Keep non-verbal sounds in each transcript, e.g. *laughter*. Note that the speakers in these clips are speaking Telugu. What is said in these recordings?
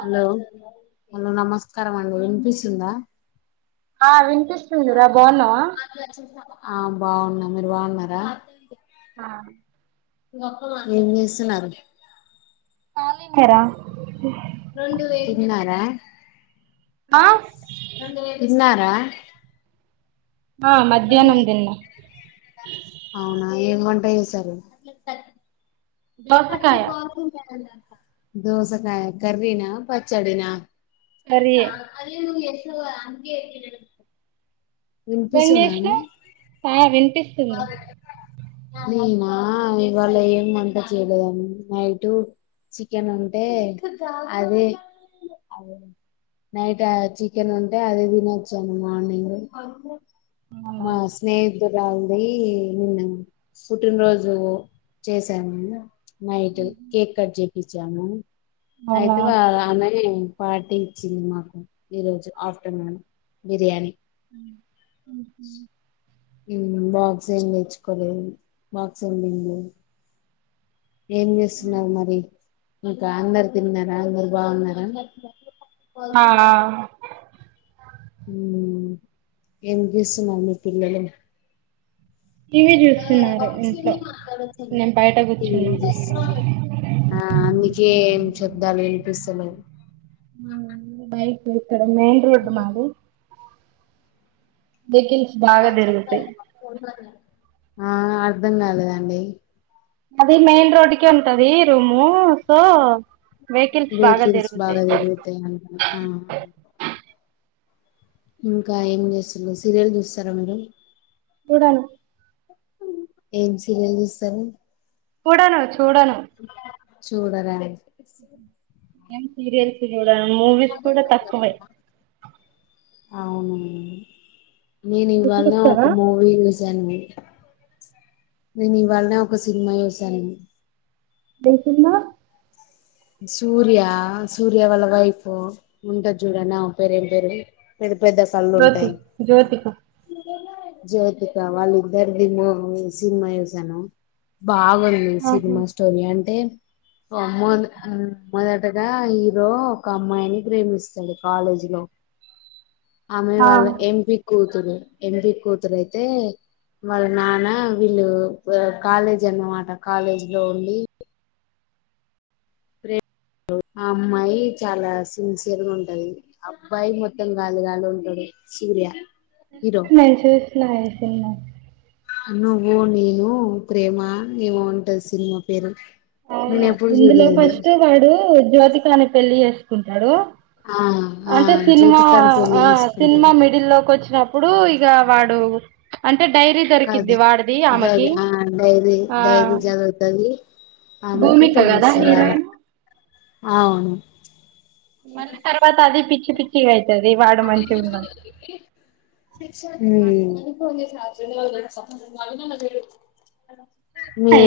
హలో హలో నమస్కారం అండి వినిపిస్తుందా ఆ విపిస్తుందిరా బాగున్నావా ఆ బాగున్న మీరు బాగున్నారా ఆ ఏం చేస్తున్నారు కాలింగ్ ఆ రా తిన్నారా ఆ తిన్నారా ఆ మధ్యాహ్నం తిన్న అవునా ఏం వంట చేశారు దోసకాయ దోసకాయా కరీనా పచ్చడినా కర్రీ స అదే ను ఎస అే నువ్వేం వినిపిస్తుంద అండి చేసినవ్ ఆ వినిపిస్తుంది అే నేన ఇవాళ ఏం వంట చేయలేదు ఆన్ నైట్ చికెన్ ఉంటే అది అదే నైట్ చికెన్ ఉంటే అదే తినొచ్చాను మార్నింగ్ అవునా మా స్నేహితురా అ నిన్ను పుట్టినరోజు చేశాను నైట్ కేక్ కట్ చేపించాము అవునా అయితే వా అమే పార్టీ ఇచ్చింది మాకు ఈ రోజు ఆఫ్టర్నూన్ బిర్యానీ ఉహు బాక్స్ ఏం తెచ్చుకోలేదు బాక్స్ ఏం చేస్తున్నారు మరి ఇంకా అందరు తిన్నారా అందరు బాగున్నారా ఆ ఆ ఎం చేస్తున్నారు మీ పిల్లలు టీవీ చూస్తున్నారు ఇంట్లో నేను బయట కూర్చున్నా ఆ అందుకేం చెప్ద్దాల వినిపిస్తలు ఆయి అయితడ మెయిన్ రోడ్ మది బాగా తిరుగుతాయి ఆ అర్థం కాలేదండి అది మెయిన్ రోడ్క ఉంటది రూము సో వెహికల్స్ బాగా బాగా జరుగుతాయి తిరుగుతాయి అంట ఆ ఇంకా ఏం చేస్తురు సీరియల్ చూస్తారా మీరు చూడను ఏం సీరలు చుస్తారు చూడను చూడను చూడరా నేం సీరియల్స్ చూడను మూవీస్ కూడా తక్కువే అవును నేను ఇవాళ ఒక చూస్తావా మూవీ యూస్ జనుము నేను ఇవాళనే ఒక సినిమా చూశాను డెంఖినో సూర్యా సూర్య వాళ్ళ వైఫు ఉంటది చూడండి ఆమ పేరు ఏం పేరు పెద్ద కళ్లు జ్యోతి ఉంటయి జ్యోతిక జ్యోతిక వాళ్ళ ఇద్దరిది మూవీ సినిమా చూసాను బాగుంది ఆహా సినిమా స్టోరీ అంటే వామోన్ ఆ మొదటగా హీరో ఒక అమ్మాయిని ప్రేమిస్తాడు కాలేజీ లో ఆమె ఆ వాళ్ళ ఎంపి కూతురు ఎంపి కూతురయితే వాళ్ళ నాన్న వీళ్ళు అ కాలేజ్ అన్నమాట కాలేజ్ లో ఉండి నువ్ ఆ అమ్మాయి చాలా సిన్సియర్ గ ఉంటది అబ్బాయి మొత్తం గాలి గాలి ఉంటడు ప్రియ తెలుస్తున్నాయ్ చూస్తున్నాయ్ సినిమా నువు నేను ప్రేమ ఏమో ఉంటది సినిమా పేరు అ నేను ఎప్పుడు ఇందులో చూడలేదు ఫస్ట్ వాడు జ్యోతికానే పెళ్లి చేసుకుంటడు ఆ ఆ అంటే సినిమా జ్యోతికను పెళ్లి ఆ సినిమా చేసుకుంటాడు మిడిల్ లోకి వచ్చినప్పుడు ఇగ వాడు ప్చ్ అంటే డైరీ దొరికిది కాదు వాడిది ఆమెకి ఆ దొరకని ఆమెకు భూమిక కదా తెలుస్తది అలా హీరోయిన్ అవును మళ్ళి తరావత అది పిచ్చి పిచ్చిగయి ఊ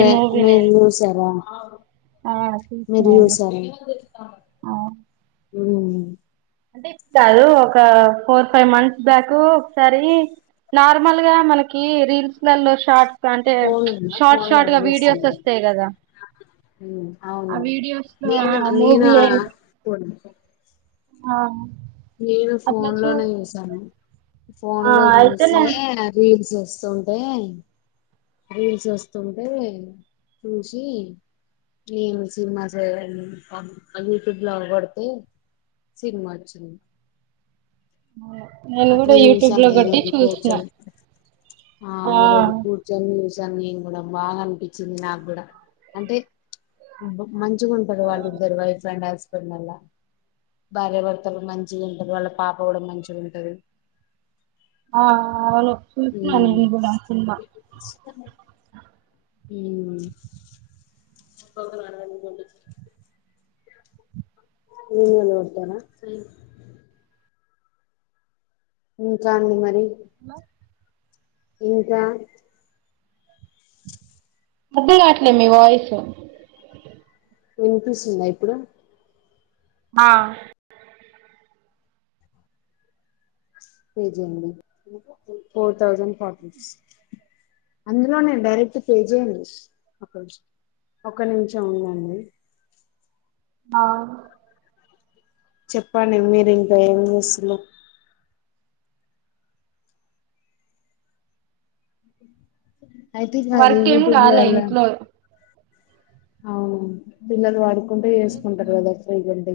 ఈ మూవీ మీరు నేను చూసారా ఆ మీరు చూసినాను చూసారా ఊ టారు ఒక ఫోర్ ఫైవ్ మంత్స్ బ్యాక్ సరీ నార్మల్ గా మనకి రీల్స్లలో షార్ట్ అంటే ఫోన్ ఉందా షార్ట్ ఫోన్ లో షార్ట్ గా వీడియోస్ వస్తాయి కదా ఊ ఆ అవును వీడియోస్ లో మీనా మూవీ మీనా పోనిలే ఆ నేను అట్లా ఫోన్ చూ లోనే చూసాను ఫోన్ ఆ లో చూసే అయితేనే రీల్స్ వస్తుంటే రీల్స్ వస్తుంటే చూసి రీల్స్ మా సె యూట్యూబ్ బ్లో గొడితే సినిమా వచ్చింది నేను అట్ల కూడా యూట్యూబ్ యూసాను లో నేను కొట్టి ఒగ చూసిన కొంచం ఆ ఇ రోజు కూర్చొని చూస్ చ నేను కూడా బాగా అనిపిచిది నాకు కూడా అంటే బు మంచిగుంటరు వాళ్ళు ఇద్దరు వైఫ్ అండ్ హస్ కొన్న అలా భార్యభర్తలు మంచిగా ఉంటారు వాళ్ళ పాప కూడా మంచిగా ఉం సరే ఆ అవును సూస్న నేన్ కూడా ఆ సినిమా ఊ ఒక్కొక్కలు అందరు బొండ్లి నేన్ కూడా వెళ్తనా చెస్ నుంచొండి మరి హలో ఇంకా మధ్య రాట్లే మీ వాయిస్ వినిపిస్తుందా ఇప్పుడు ఆ పే చేయండి ఫోర్ థౌసండ్ ఫార్టీ రూపిస్ అందులో నేను డైరెక్ట్ పే చేయను ఆకాంక్ష ఒక నిమిషం ఉండండి ఆ చెప్పండి మీరు ఇంకా ఏం చేస్తనారు అయితే ఇక అది వర్క్ ఏం యూట్యూబ్ రాలా ఇంట్లో అవునవును పిల్లలు పడుకుంటే చేసుకుంటారు కదా ఫ్రీగంటే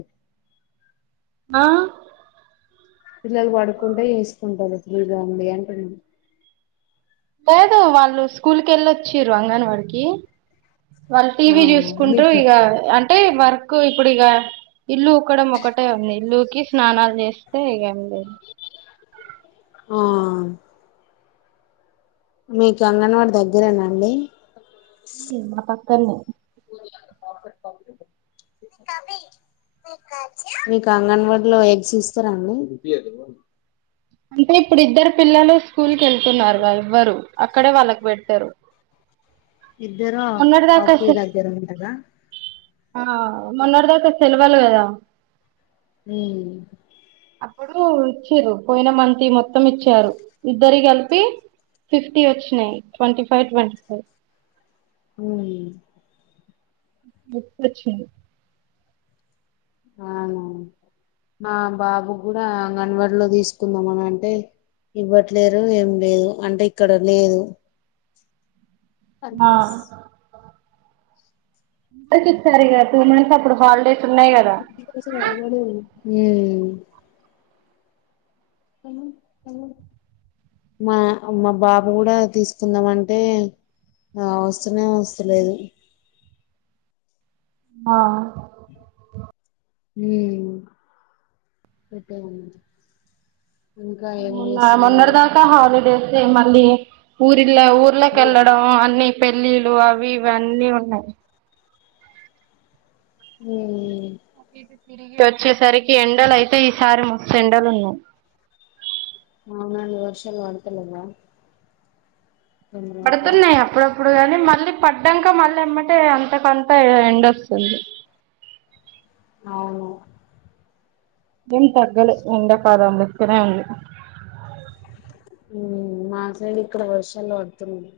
ఆ పిల్లలు పడుకుంటే వేసుకుంటారు ఫ్రీ గా అండి అంటన్నా లేదు వాళ్ళు స్కూల్ కి ఎల్లోచిర్రా అంగన్ వాడికి వాళ్ళు ఆ టీవీ చూసుకుంటరు మీకు ఇగ అంటే వర్క్ ఇప్పుడు ఇగ ఇల్లు వుకడం ఒకటే ఉంది ఇల్లుకి స్నానాలు చేస్తే ఇగ ఎం లేదు ఆ మీకు అంగన్వాడి దగ్గరేనాండి ఇ మా పక్కన్నే క మీకు అంగన్వాడీలో ఎగ్స్ ఇస్తారాండి అంటే ఇప్పుడు ఇద్దరు పిల్లలు స్కూల్ కి వెళ్తున్నారుగా ఇవ్వరు అక్కడే వాళ్ళకు పెడతారు ఇద్దరు మొన్నటి దాకా ఒకే దగ్గర ఉంటరా ఆ మొన్నటి దాకా సెలవలు కదా మ్ అప్పుడు ఇచిర్రు పోయిన మంతియి మొత్తం ఇచ్చారు ఇద్దరియి కలిపి ఫిఫ్టీ వచ్చినాయి ట్వంటీ ఫైవ్ ట్వంటీ ఫైవ్ మ్ గుర్తొచ్చింది అవునా మా బాబు కూడా అంగన్వాడిలో తీసుకుందాం అన అంటే ఇవ్వట్లేరు ఏం లేదు అంటే ఇక్కడ లేదు ఫైవ్ ఆ టైమ్స్ ఇచ్చేస్తారి గా టూ మంత్స్ అప్పుడు హాలిడేస్ ఉన్నాయి కదా మ్ *unintelligible* ఆ మా బాబు కూడా తీసుకుందాం అంటే ఆ వస్తనే వస్తలేదు ఆ మ్ చెప్పాలి మొన్న మొన్నటి దంకా హాలిడేస్ మళ్ళీ ఊరిళ ఊర్లోకెళ్ళడం అన్ని పెళ్ళిలు అవి ఇవి అన్నీ ఉన్నాయి మ్ అటు ఇటు తిరిగి వచ్చేసరికి ఎండలు అయితే ఈసారి మస్తు ఎండలు ఉన్నాయి అవునండి వర్షాలు పడతలేవా? రెండు రోజులు? పడుతున్నాయ్ అప్పుడప్పుడు కానీ మళ్ళీ పడ్డంక మళ్ళె ఎమ్మటనే కొంత ఎండొస్తుంది అవును ఏం తగ్గలే ఎండ చాలా ముస్తనే ఉంది ఉమ్ మాసైడు ఇక్కడ వర్షాలు పడుతుంది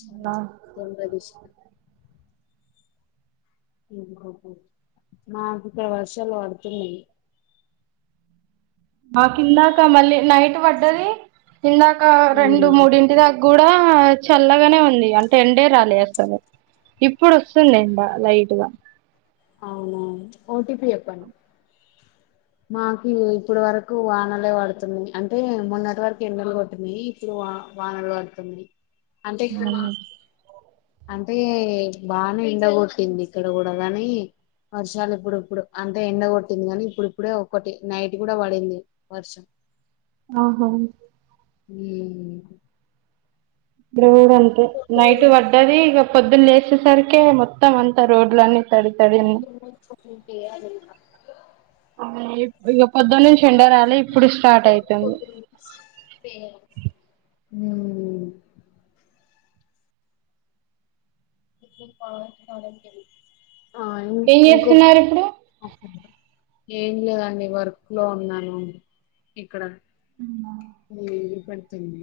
అవునా *unintelligible* మాకు ఇక్కడ వర్షాలు పడుతున్నాయ్ మాకిందకా మళ్ళీ నైట్ పడ్డది ఇందాక రెండు మూడింటి దా కూడా చల్లగానే ఉం ంది అంటే ఎండే రాలే అసలు ఇప్పుడు వస్తుంది ఎండ లైట్ గా అవును అవును ఓటిపీ చెప్పండి మాకి ఇప్పుడు వరకు వానలే పడుతుంది అంటే మొన్నటి వరకు ఎండలు కొట్టినయ్ ఇప్పుడు వా వానలు పడుతుంది అంటే అంటే బానే ఎండగొట్టింది ఇక్కడ కూడా కానీ వర్షాలు ఇప్పుడు ఇప్పుడు అంటే ఎండ కొట్టింది కానీ ఇప్పుడు ఇప్పుడే ఒకటి నైట్ కూడా పడింది వర్షం ఆహా ఉమ్ ఈడ కూడా అంతే నైట్ పడ్డది ఇక పొద్దున లేచేసరికే మొత్తం అంతా రోడ్లన్నీ తడి తడి అన్నీ అ ఇగో పొద్దొనుంచి ఎండోరాలే ఇప్పుడు స్టార్ట్ అయితుంది. ఊమ్ *unintelligible* సరి ఆ ఇం ఏం ఇంకో చేస్తున్నారు ఇప్పుడు ఓకే అండి ఏం లేదండి వర్క్ లో ఉన్నాను ఇక్కడ అవునా ఇది పెడుతుంది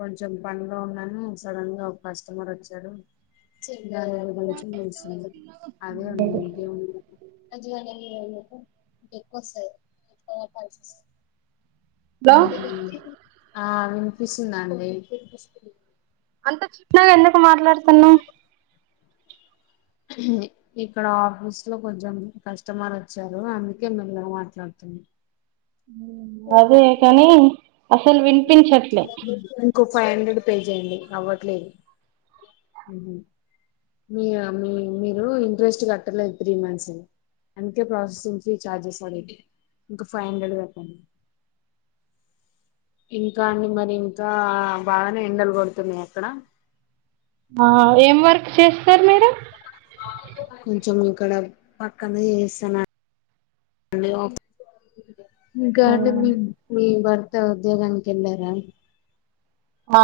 కొంచెం పన్లో ఉన్నాను సడన్ గా ఒక కస్టమర్ వచ్చాడు చెంగా గల చూస్తున్నాడు అదే ఉన్నా మీకే ఉం అజవాకు *unintelligible* సార్ ఎక్కువస్తాయ్ *unintelligible* హలో ఆ వినిపిస్తుందండి అంత చిన్నగా ఎందుకు మాట్లాడుతున్నా? ఇక్కడ ఆఫీస్ లో కొంచెం కస్టమర్ వచ్చారు అందుకే మెల్లగా మాట్లాడుతు ఉమ్ అదే కాని అసలు వినిపించట్లే ఇంకో ఫైవ్ హండ్రెడ్ పే చెయ్యండి అవ్వట్లేదు ఊహు మీ మీ మీరు ఇంట్రెస్ట్ కట్టలేదు త్రీ మంత్స్ ని అందుకే ప్రాసెసింగ్ ఫ్రీ చార్జెస్ అది ఇంకా ఫైవ్ హండ్రెడ్ కట్టాలి ఇంకా అండి మరి ఇంకా బాగానే ఎండలు కొడుతున్నాయ్ అక్కడ ఆ ఏం వర్క్ చేస్ కొంచెం ఇక్కడ పక్కన చేస్తాన ఆఫీ ఇకా అండి అవునా! మీ మీ భర్త ఉద్యోగానికి వెళ్ళారా? ఆ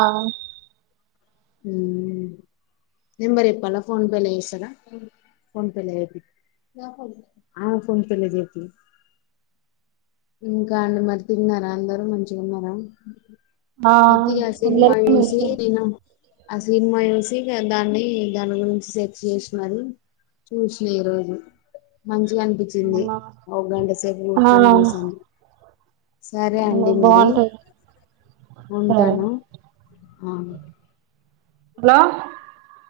ఉం నెంబర్ చెప్పాల ఫోన్పే లో వేస్తారా ఫోన్పే లో ఏపి ఆయన ఫోన్ పే లో చేపి ఇంకా అండి మరి తిన్నారా అందరు మంచిగున్నార ఆ పెద్ధి గా సినిమా అందరికీ చూసి తెలుసు నేను ఆ సినిమా చూసి దాన్ని దాని గురించి సెర్చ్ చేసి మరీ చూసినా ఈ రోజు మంచిగా అనిపించింది అవునా ఆ ఒక గంట సేపు కూర్చొని చూసి సరే అండి మరి బాగుంటది సరే ఉంటాను ఆ హలో